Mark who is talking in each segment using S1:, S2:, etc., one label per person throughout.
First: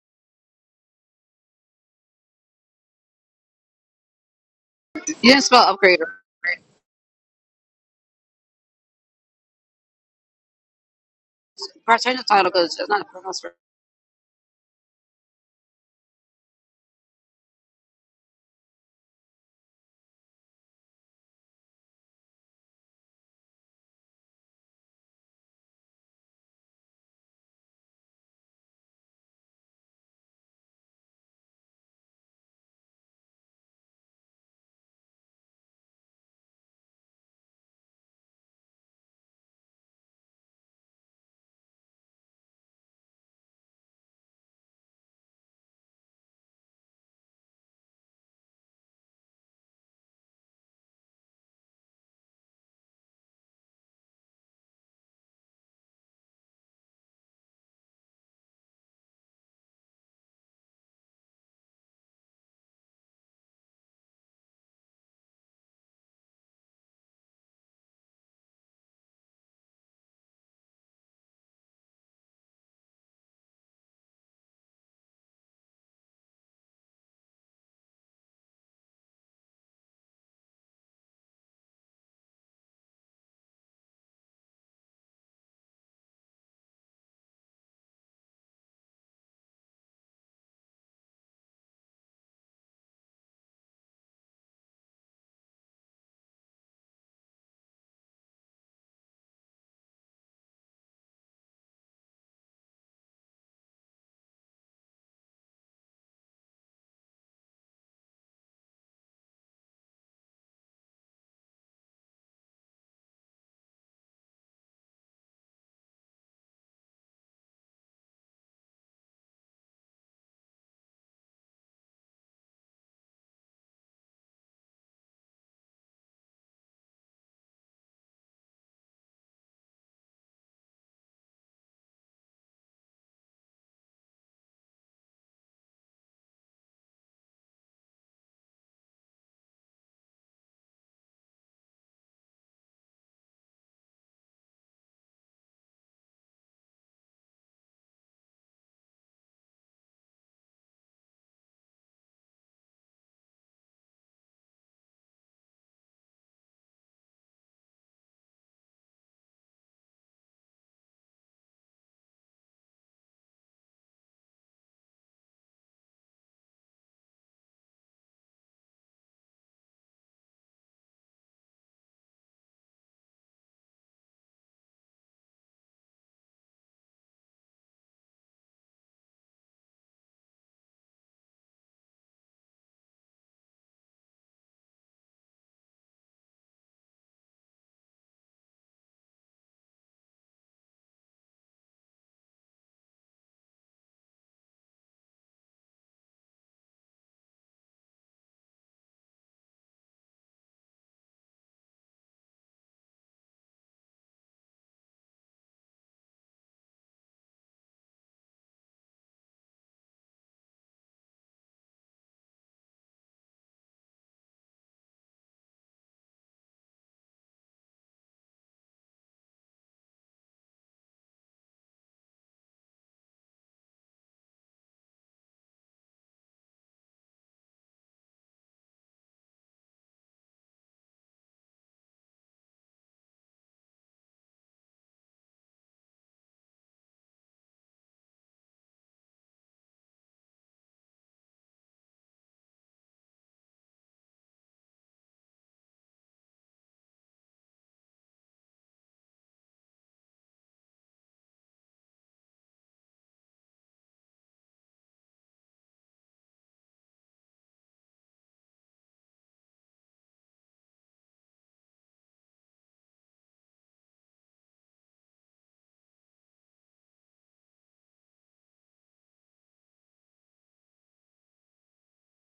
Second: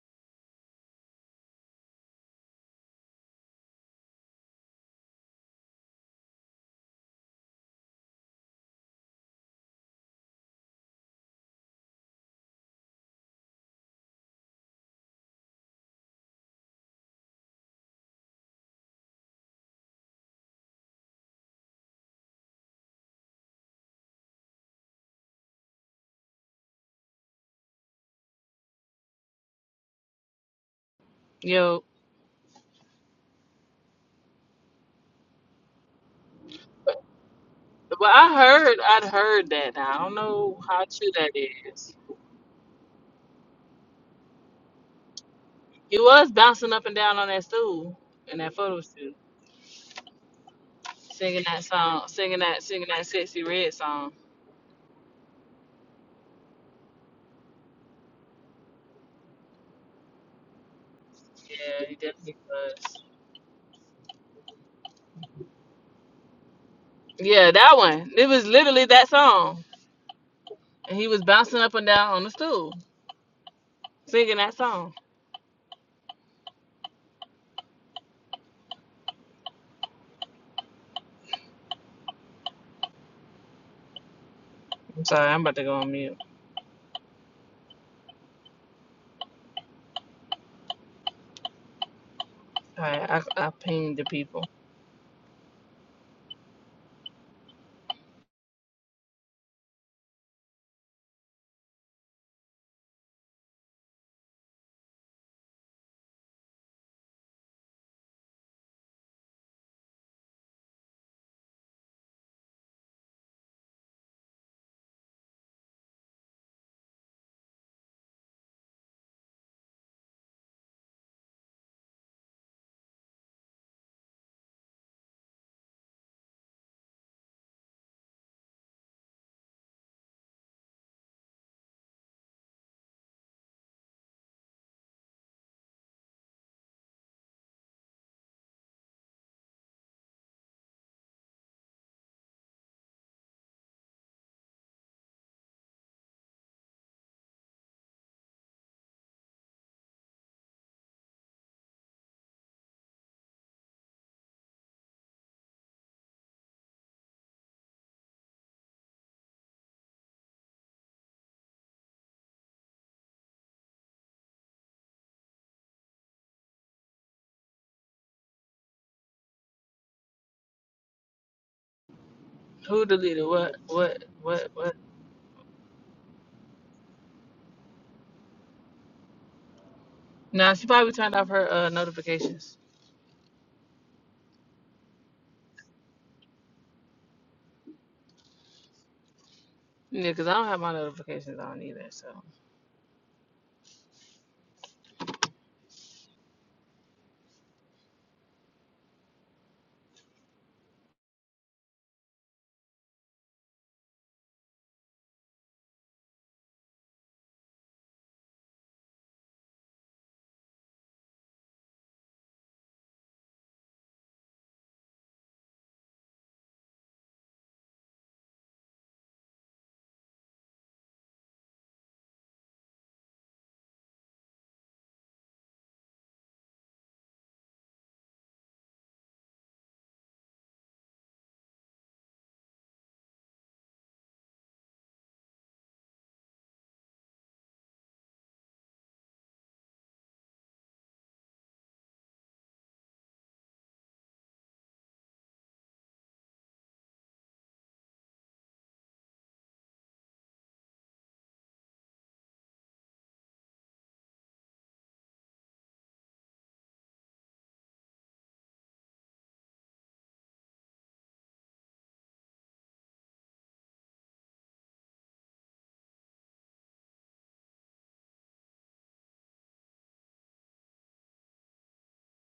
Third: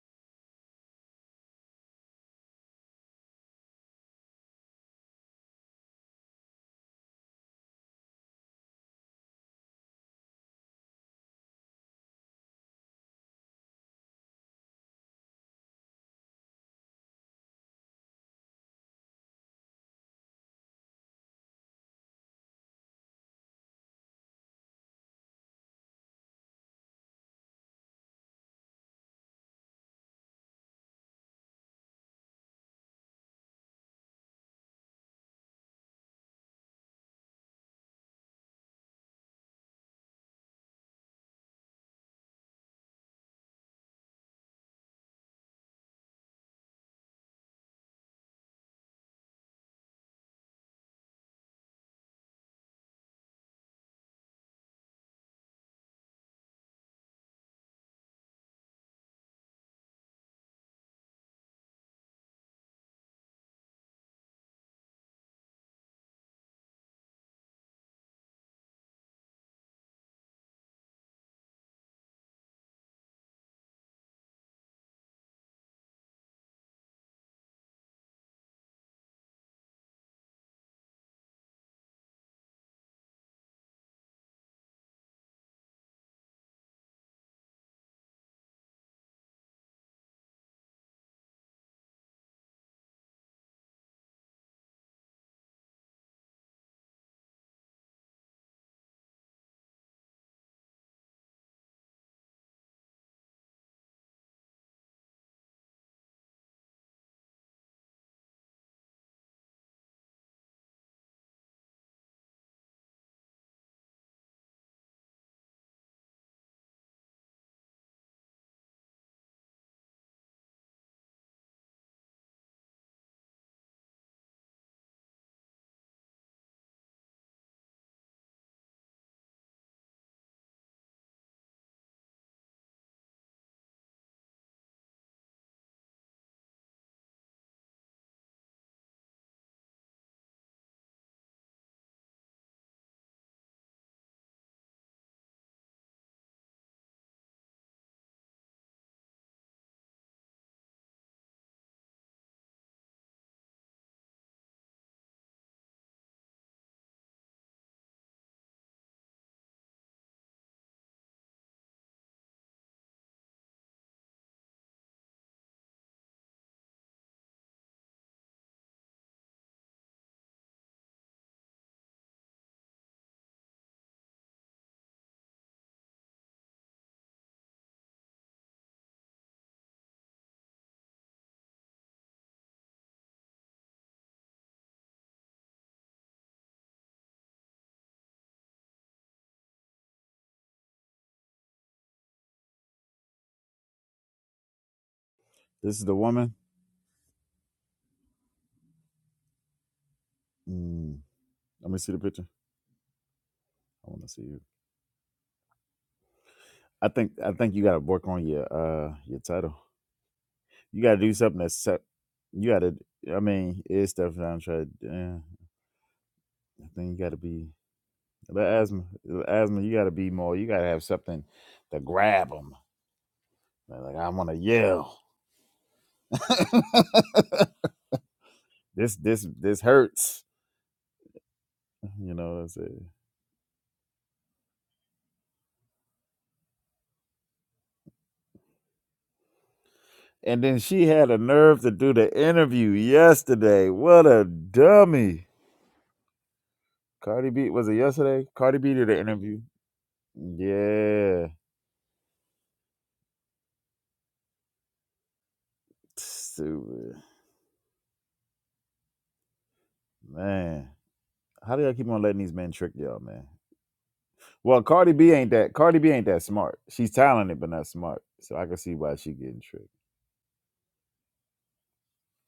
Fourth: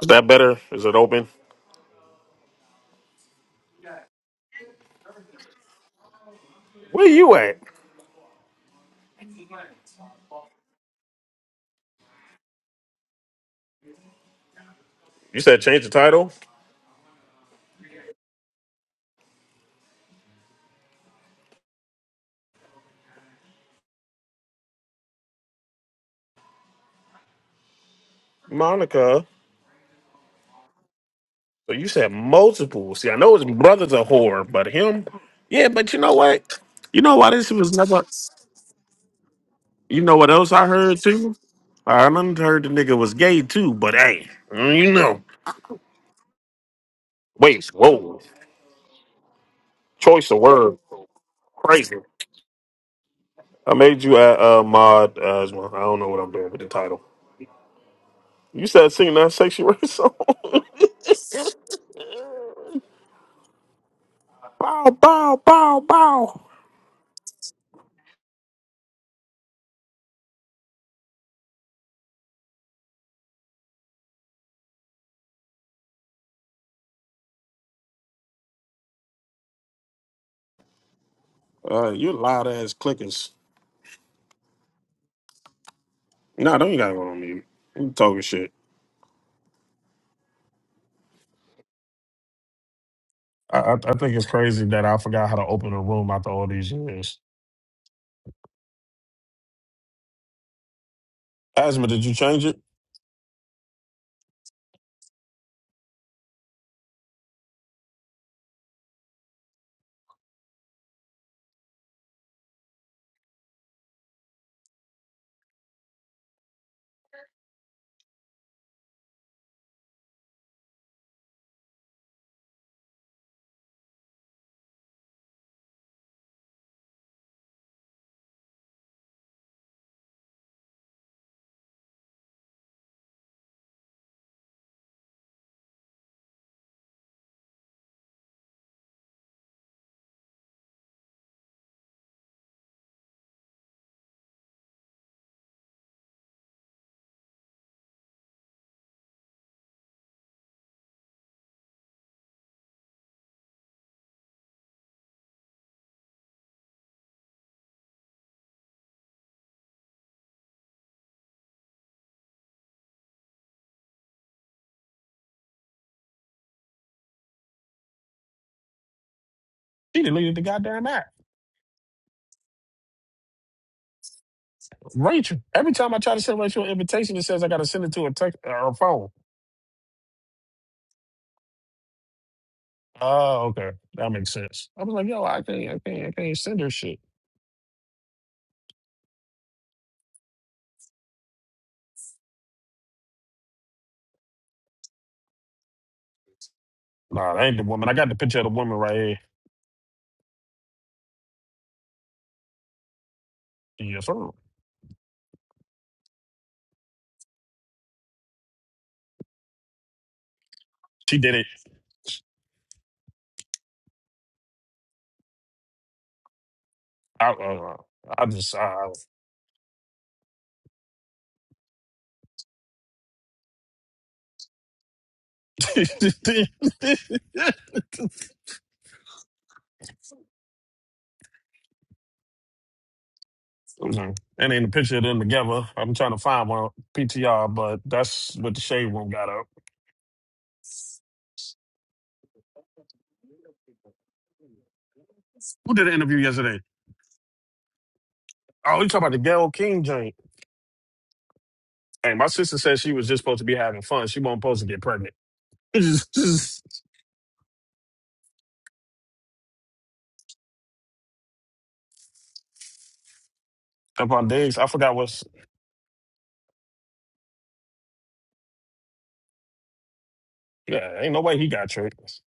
S1: Is that better? Is it open?
S2: You didn't spell upgrade.
S1: Where you at?
S2: Bro, change the title because it's not pronounced right.
S1: You said change the title, Monica. So
S3: Yo,
S1: you said multiple. See, I know his brother's a whore, but him, yeah. But you know what? You know why this was never.
S3: well, I heard, I'd heard that. I
S1: You
S3: don't
S1: know what else
S3: know
S1: I
S3: how
S1: heard
S3: true that
S1: too?
S3: is.
S1: I done heard the nigga was gay too. But hey, mm, you know.
S3: He was bouncing up and down on that
S1: Wait,
S3: stool
S1: whoa.
S3: in that photo shoot,
S1: Choice of word,
S3: singing that
S1: crazy.
S3: song, singing that, singing that sexy red
S1: I made
S3: song.
S1: you a uh, mod. Uh, as well. I don't know what I'm doing with the title. You said singing that sexy red song.
S3: Yeah, he definitely was.
S1: bow, bow, bow, bow.
S3: Yeah, that one. It was literally that song, and he was bouncing up and down on the stool, singing that song.
S1: Uh, you loud ass clickers.
S3: I'm sorry, I'm about to go on mute.
S1: Nah, don't you gotta go on mute. You talking shit.
S3: All right, I, I
S1: I, I I
S3: pinged the
S1: think it's
S3: people.
S1: crazy that I forgot how to open a room after all these years. Asma, did you change it? She deleted the goddamn app.
S3: Who deleted what? What? What? What?
S1: Rachel. Every time I try to send Rachel an invitation, it says I gotta send it to a text or a phone.
S3: Nah, she probably turned off her uh, notifications.
S1: Oh, okay. That makes sense. I was like, yo, I can't I can't I can't send her shit.
S3: Yeah, because I don't have my notifications on either, so.
S4: This is the woman.
S1: Nah, that ain't the woman. I got the picture of the woman right here.
S4: Mm, let me see the picture. I want
S1: Yes,
S4: to see
S1: sir.
S4: you. I think I think you got to work on your uh your title. You got to do
S1: She did
S4: something
S1: it.
S4: that's set. You got to. I mean, it's definitely I'm trying. to- Yeah, I think you got to
S1: I
S4: be
S1: uh, I
S4: the
S1: just
S4: asthma.
S1: I,
S4: The asthma. You got to be more. You got to have something to grab them. Like like, I want to yell. this this this hurts. You know what I'm saying.
S1: Mhm. And ain't a picture of them together. I'm trying to find one PTR, but that's what the shade room got up.
S4: And then she had a nerve to do the interview yesterday. What a dummy.
S1: Who did an interview yesterday?
S4: Cardi B was it yesterday? Cardi B
S1: Oh, you
S4: did an
S1: talking about the
S4: interview.
S1: Gail King joint?
S4: Yeah,
S1: Hey, my sister said she was just supposed to be having fun. She wasn't supposed to get pregnant.
S4: stupid man. How do y'all keep on letting these men trick y'all, man?
S1: Up on days,
S4: Well,
S1: I
S4: Cardi
S1: forgot
S4: B
S1: what's.
S4: ain't that. Cardi B ain't that smart. She's talented, but not smart. So I can see why she getting tricked.
S1: Yeah, ain't no way he got tricked.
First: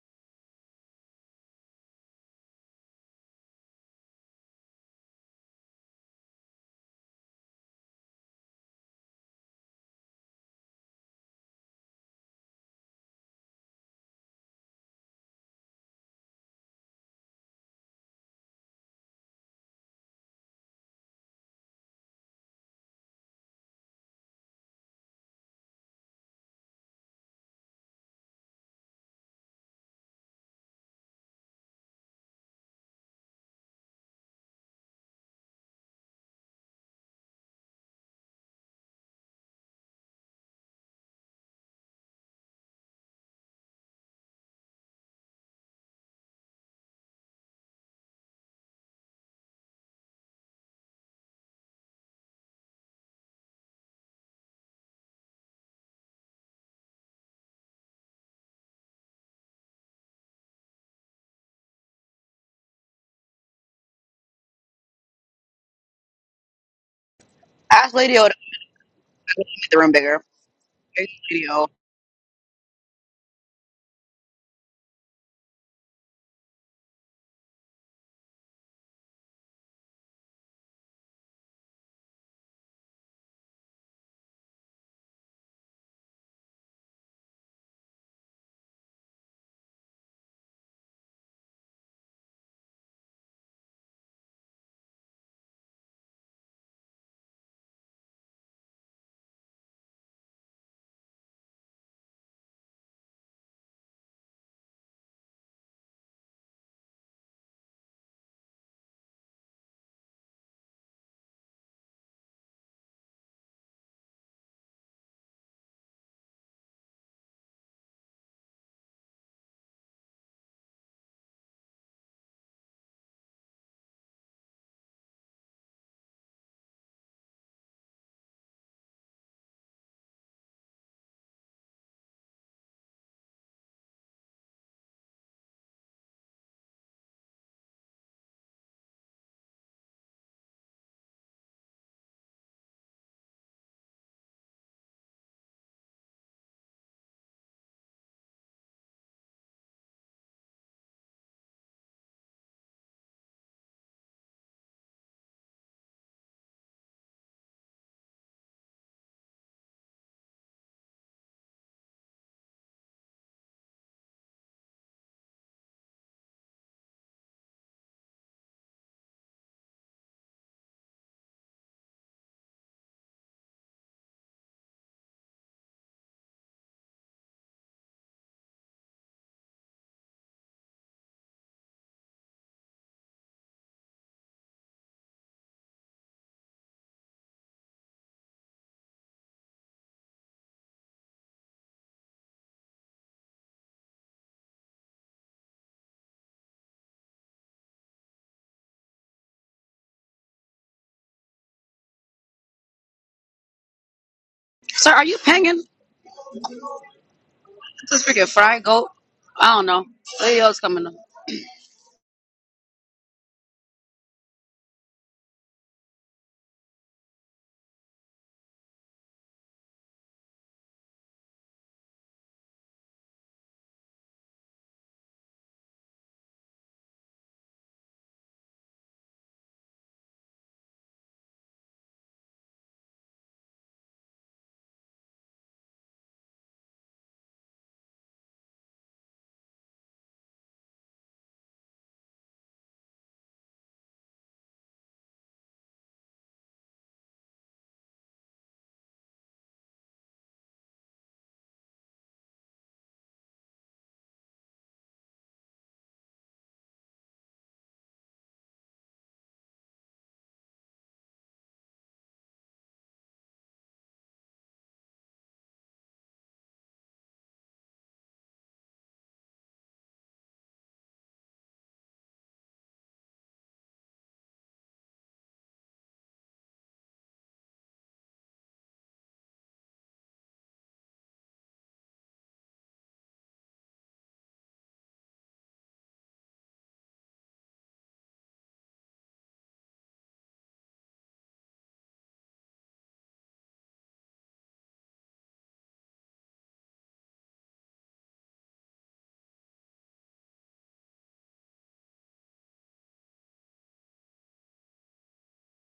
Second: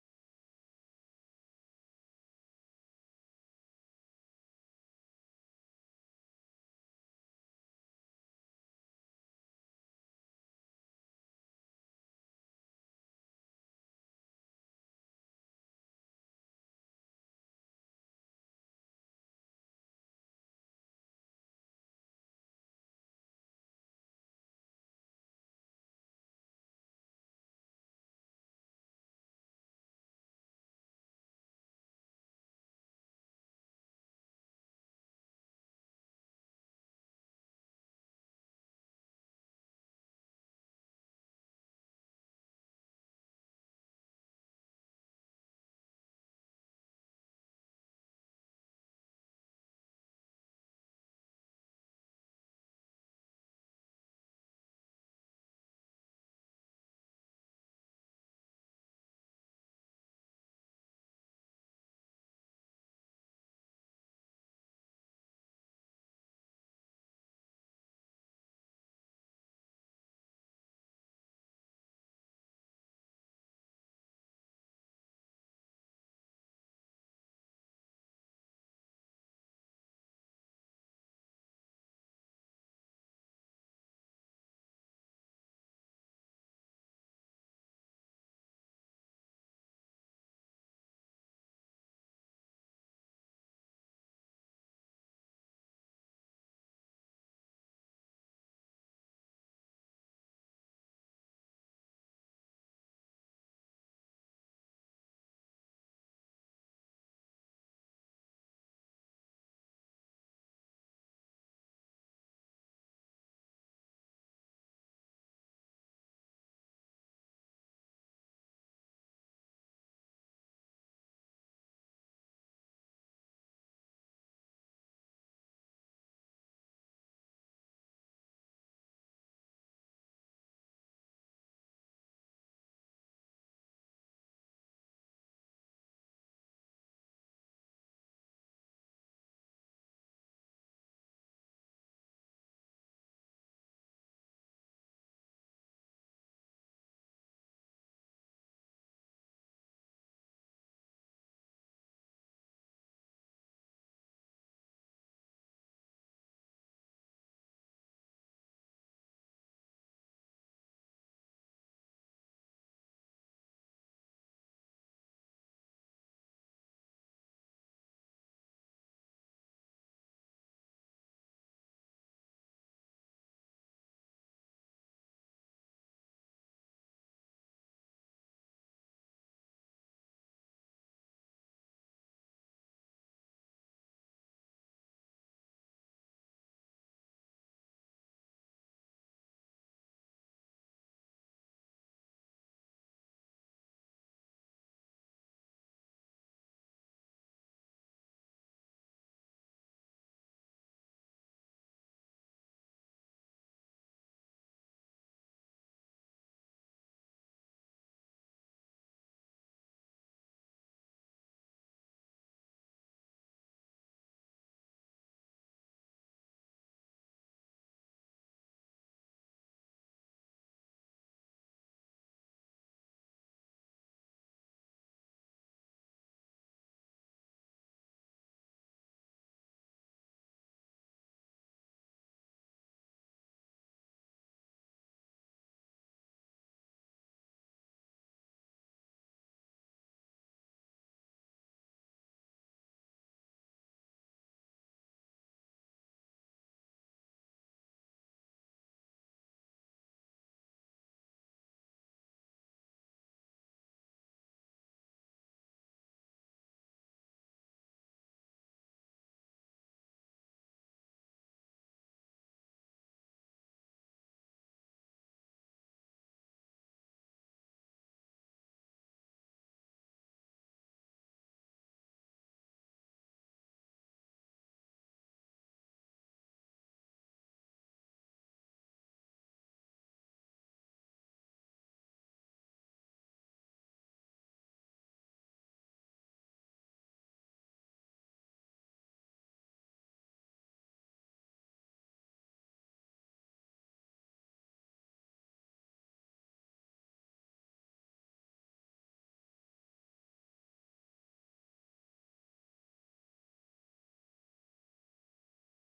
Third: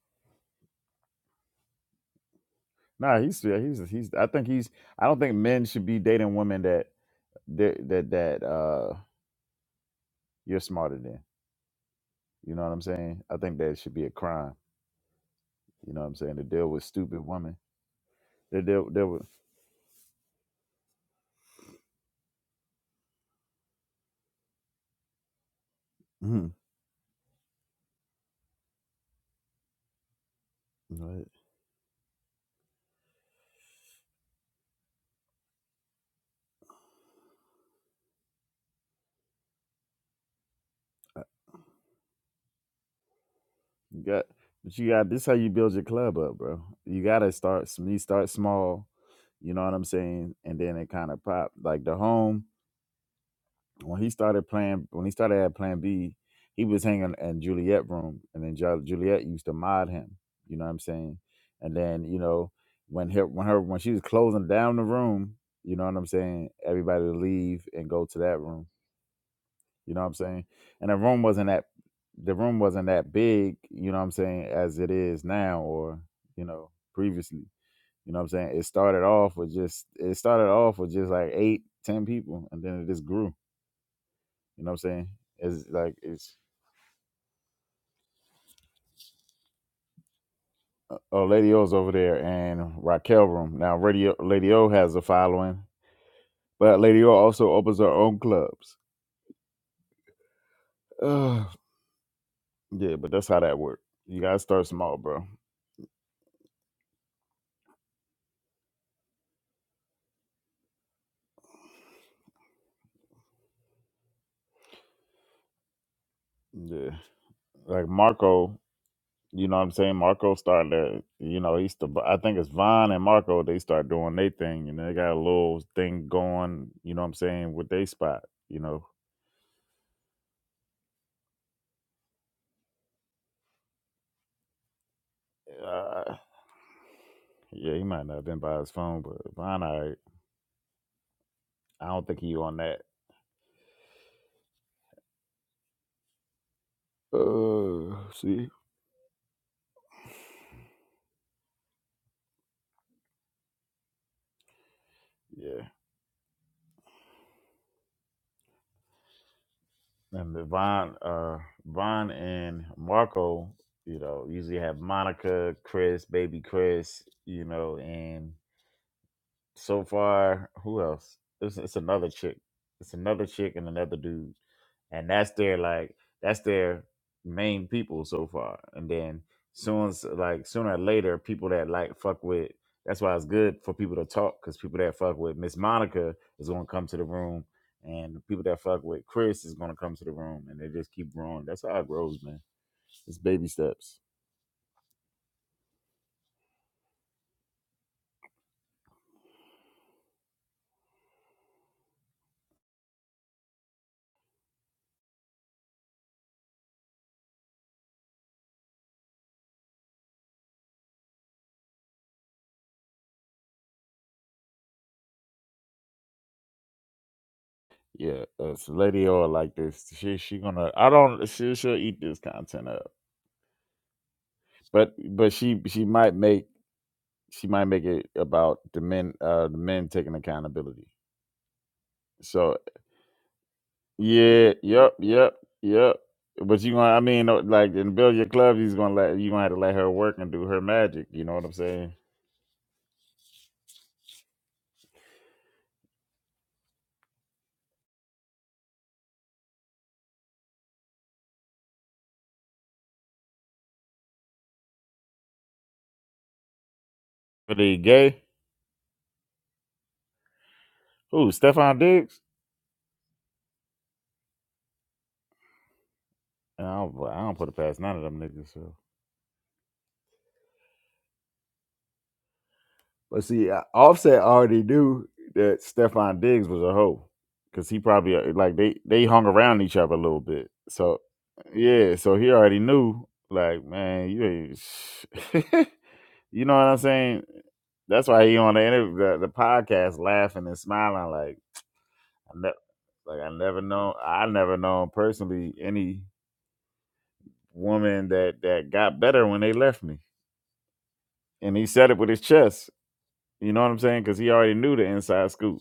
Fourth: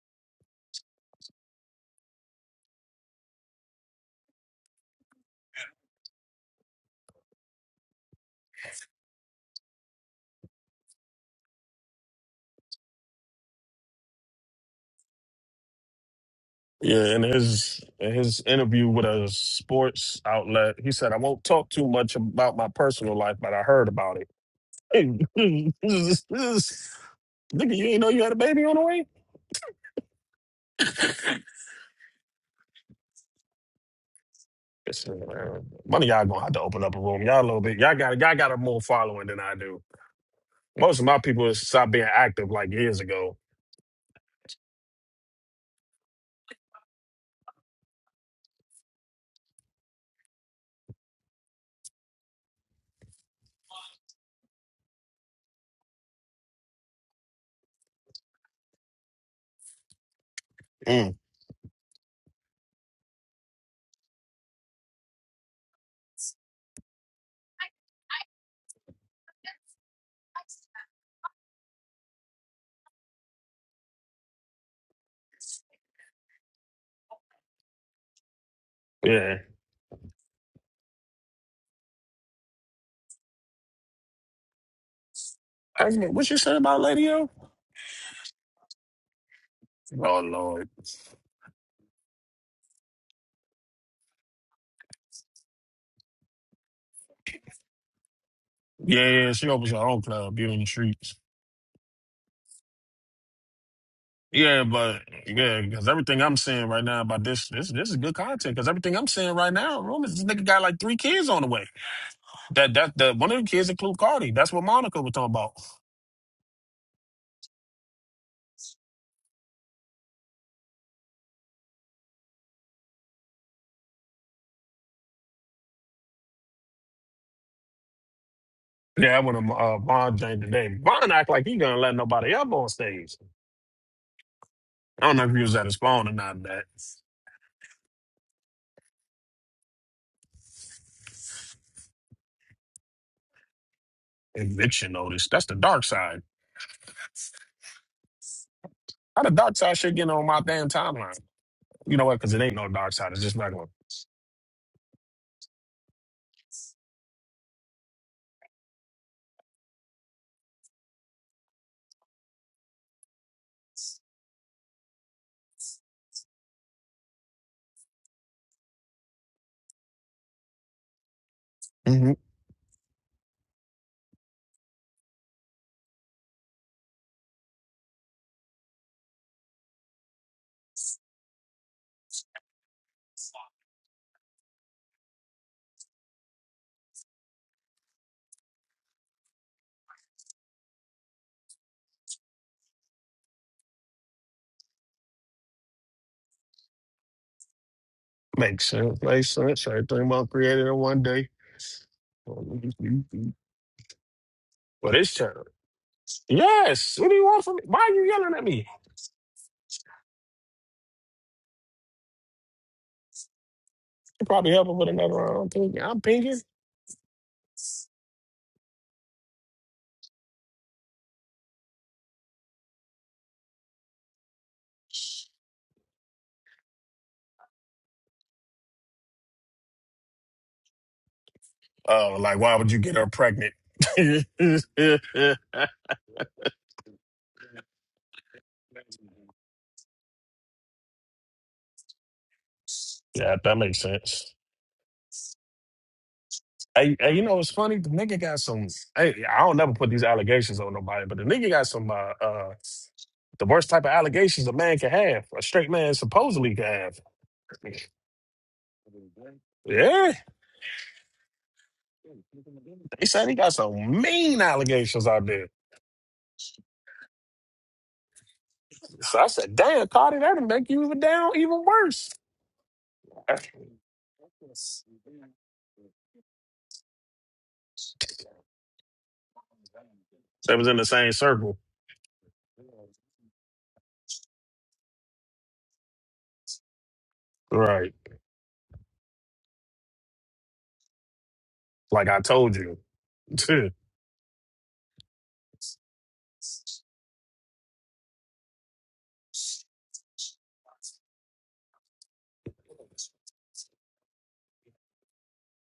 S4: Nah, he's yeah, he's he's. I think he's. I don't think men should be dating women that that that that uh you're smarter than. You know what I'm saying? I think that should be a crime. You know what I'm saying? To deal with
S1: Yeah, in
S4: stupid women.
S1: his in his
S4: To
S1: interview
S4: deal
S1: with
S4: deal with.
S1: a sports outlet, he said, "I won't talk too much about my personal life, but I heard about it." Hey,
S4: Mhm.
S1: Nigga, you ain't know you had a baby on the way?
S4: Go ahead.
S1: Yes, man. One of y'all gonna have to open up a room. Y'all a little bit. Y'all got y'all got a more following than I do. Most of my people stopped being active like years ago.
S4: You got, but you got this. How you build your club up, bro? You gotta start. s- You start small. You know what I'm saying? And then it kind of popped. Like the home when he started playing. When he started at Plan B, he was hanging in Juliet room, and then Ju- Juliet used to mod him. You know what I'm
S1: Mm.
S4: saying? And then you know when her when her when she was closing down the room, you know what I'm saying? Everybody would leave and
S2: Ask
S4: go
S2: Lady
S4: to
S2: O to
S4: that room
S2: make the room
S4: you know what I'm
S2: bigger.
S4: saying? And the
S2: Hey,
S4: room
S2: Lady
S4: wasn't that
S2: O.
S4: the room wasn't that big, you know what I'm saying, as it is now or, you know, previously. You know what I'm saying? It started
S1: Yeah.
S4: off with just it started off with just like eight, ten people and then it just grew. You know what I'm saying? It's
S1: I
S4: like
S1: mean, what you
S4: it's
S1: said about Lady O? Oh Lord.
S4: uh, oh Lady O's over there and Raquel room. Now Radio Lady O has a following, but Lady O also opens her own clubs.
S1: Yeah, yeah. she opens her own club, you in the streets.
S4: Ugh. yeah, but that's how that works. You gotta
S1: Yeah,
S4: start small,
S1: but
S4: bro.
S1: yeah, because everything I'm seeing right now about this, this, this is good content. Because everything I'm seeing right now, rumors this nigga got like three kids on the way. That that that one of the kids include Cardi. That's what Monica was talking about.
S4: Yeah. Like Marco, You know what I'm saying? Marco started, to- you know, he used to, I think it's Vaughn and Marco, they start doing their thing and they got a little thing going, you know what I'm saying, with their spot, you know.
S1: Yeah, I went to uh, Vaughn Jane today. Vaughn act like he gonna let nobody up on stage. I don't know if he was at his phone or
S4: Uh,
S1: not. That
S4: yeah, he might not have been by his phone, but Vaughn, I, I don't think he on that.
S1: eviction notice. That's the dark side.
S4: Uh, see?
S1: How the dark side should get on my damn timeline? You know what? Because it ain't no dark side. It's just not going.
S4: Yeah. And the Vaughn, uh, Vaughn and Marco, you know, usually have Monica, Chris, baby Chris, you know, and. so far, who else? It's, it's another
S1: Mm-hmm.
S4: chick. It's another chick and another dude, and that's their like that's their main people so far. And then soon, as- like sooner or later, people that like fuck with. That's why it's good for people to talk because people that fuck with Miss Monica is going to come to the room, and the people that fuck with Chris is going to come to the room, and they just keep growing. That's how it grows, man. It's baby steps.
S1: Makes sense. Makes sense. Everything was created in one day.
S2: Sir,
S1: But
S2: are
S1: it's
S2: you
S1: terrible.
S2: pinging?
S1: Yes. What do you want from me? Why are you
S2: This freaking
S1: yelling at
S2: fried
S1: me?
S2: goat. I don't know. Lady O's coming up.
S1: You probably help him with another round. I'm thinking. I'm pinking.
S4: Yeah, uh, so Lady O like this. She she gonna. I don't. She she'll eat this content up. but but she she might make she might make it about the men uh the men taking accountability
S1: Oh, like why
S4: so
S1: would you get her pregnant? yeah,
S4: yeah yep yep yep but you gonna i mean uh, like in build your club he's gonna let you gonna have to let her work and do her magic you know what i'm saying
S1: that makes sense. Hey, hey, you know it's funny? The nigga got some. Hey, I don't never put these allegations on nobody, but the nigga got some. Uh, uh, the worst type of allegations a man can have, a straight man supposedly can have.
S4: But the gay
S1: Yeah,
S4: who stefan diggs
S1: they said he got some mean allegations out there.
S4: And i don't i don't put it past none of them niggas So.
S1: So I said, "Damn, Cardi, that'll make you even down even worse."
S4: But see, uh, Offset already knew that Stefon Diggs was a hoe because he probably uh, like they they hung around each other a little bit.
S1: They was in the
S4: So
S1: same circle,
S4: yeah, so he already knew like man, you ain't, sh- you know what I'm saying.
S1: right?
S4: That's why he on the interview, the, the podcast laughing and smiling like
S1: Like I
S4: I
S1: told you,
S4: ne- like I never
S1: it
S4: know I never known personally any woman that that got better when they left me. And he said it with his chest. You know what I'm saying? Because he already knew the inside scoop.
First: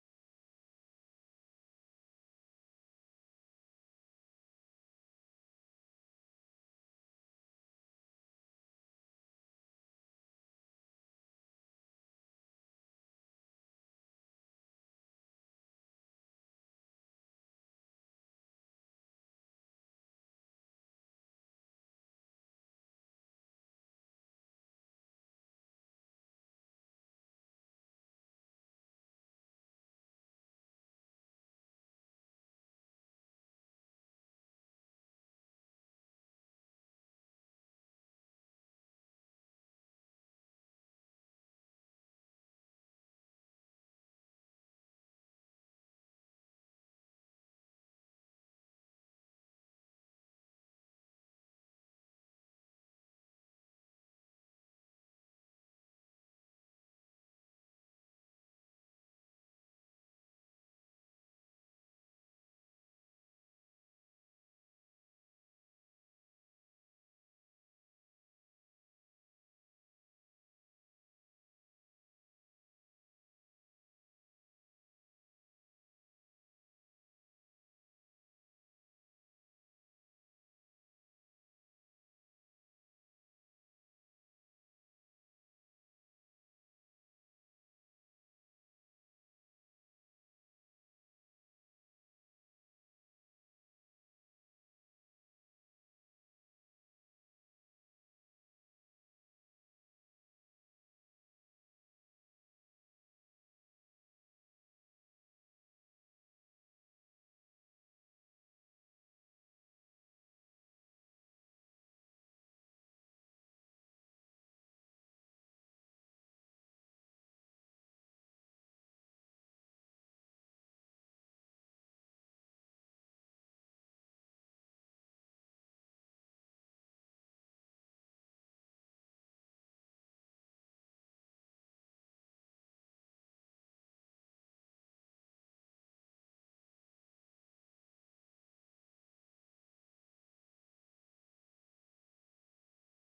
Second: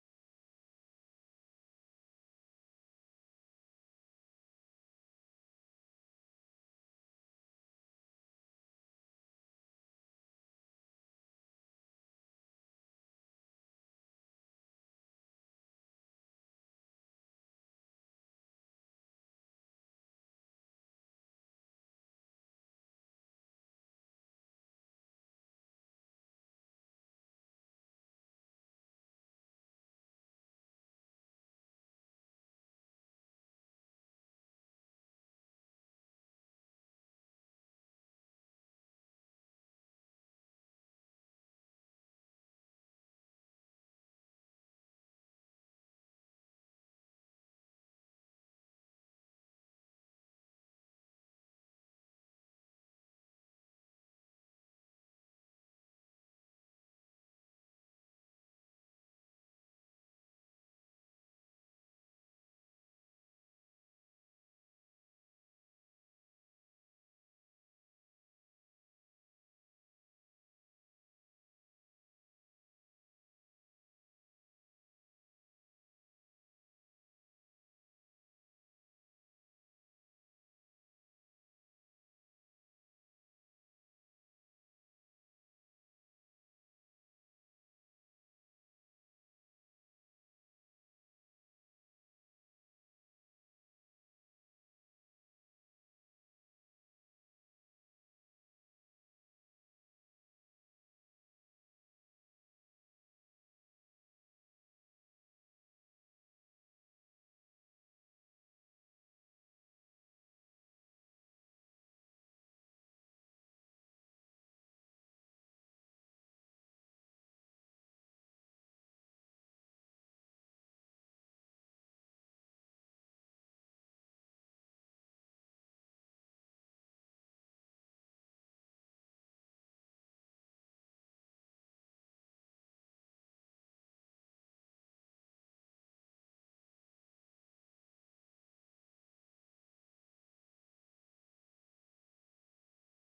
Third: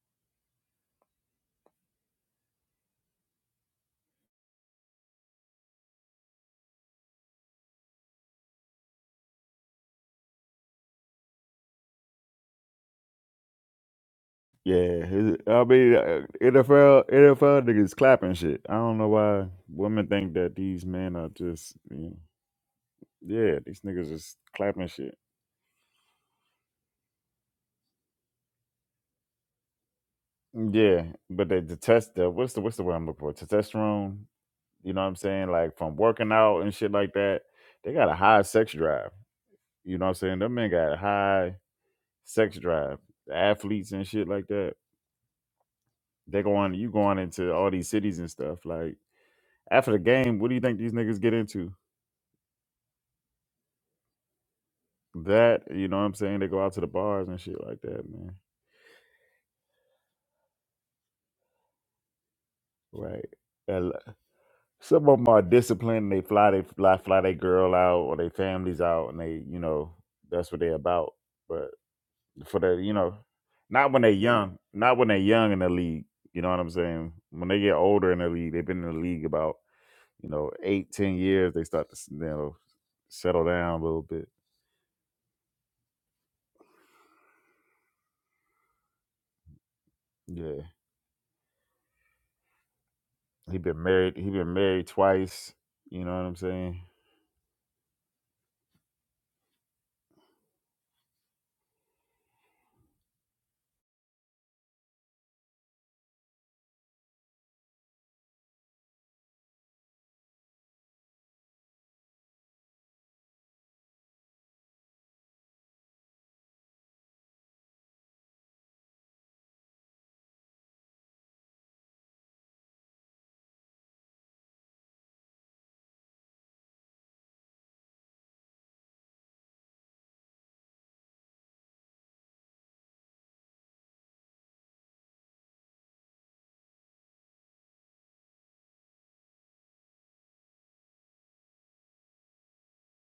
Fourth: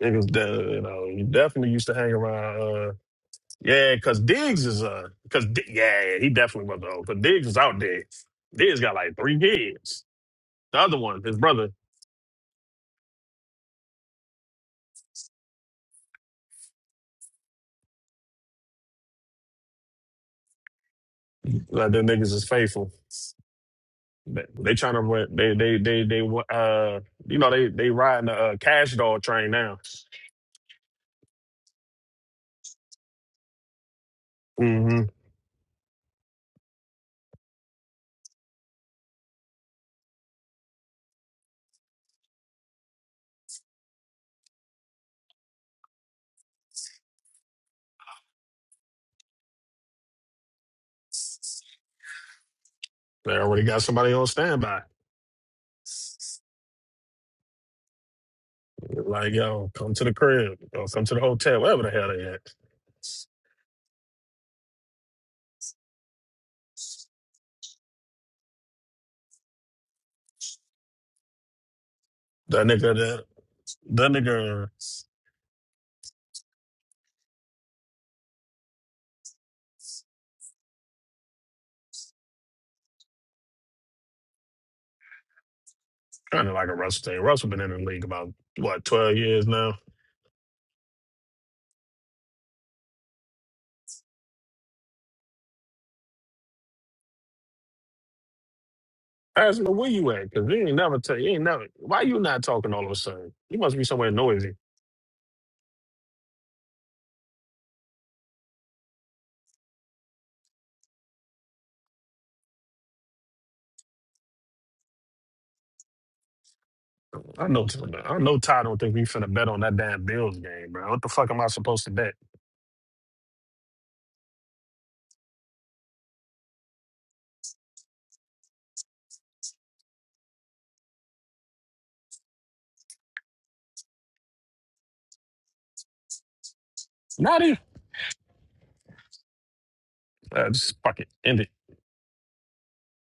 S1: was. the- You know, you definitely used to hang around. uh, Yeah, because Diggs is a because yeah, yeah, he definitely was old. Because Diggs was out there. Diggs got like three kids. The other one, his brother,
S4: Yeah, it- I mean uh, NFL NFL niggas clapping shit. I don't know why women think that these men are just
S1: like
S4: you
S1: them
S4: know,
S1: niggas is faithful.
S4: yeah, these niggas just
S1: They, they
S4: clapping
S1: trying to
S4: shit.
S1: rent. They they they they uh you know they they riding the uh, cash dog train now.
S4: Yeah, but they detest the what's the what's the word I'm looking for? Testosterone. You
S1: hmm
S4: know what I'm saying? Like from working out and shit like that, they got a high sex drive. You know what I'm saying? Them men got a high sex drive. The athletes and shit like that. They go on, you going into all these cities and stuff. Like after the game, what do you think these niggas get into?
S1: They already got somebody on standby.
S4: That you know what I'm saying? They go out to the bars and shit like that, man.
S1: Like yo, come to the crib or come to the hotel, wherever the hell they at.
S4: Right. And l- Some of them are disciplined. They fly, they fly, fly their girl out or their families out, and they, you know, that's what they about. But for
S1: That
S4: the, you
S1: nigga
S4: know,
S1: that
S4: not when
S1: that
S4: they're young,
S1: nigga
S4: not when they're young in the league. You know what I'm saying? When they get older in the league, they've been in the league about you know eight, ten years. They start to you know settle down a little bit.
S1: kind of like a Russell. Thing. Russell been in the league about what twelve years now
S4: Yeah. He been married. He been married twice. You know what I'm saying?
S1: Ask me where you at, cause you ain't never tell you ain't never. Why you not talking all of a sudden? You must be somewhere noisy. I know. I know. Ty don't think we finna bet on that damn Bills game, bro. What the fuck am I supposed to bet? Not it. Uh, just fuck it. End it.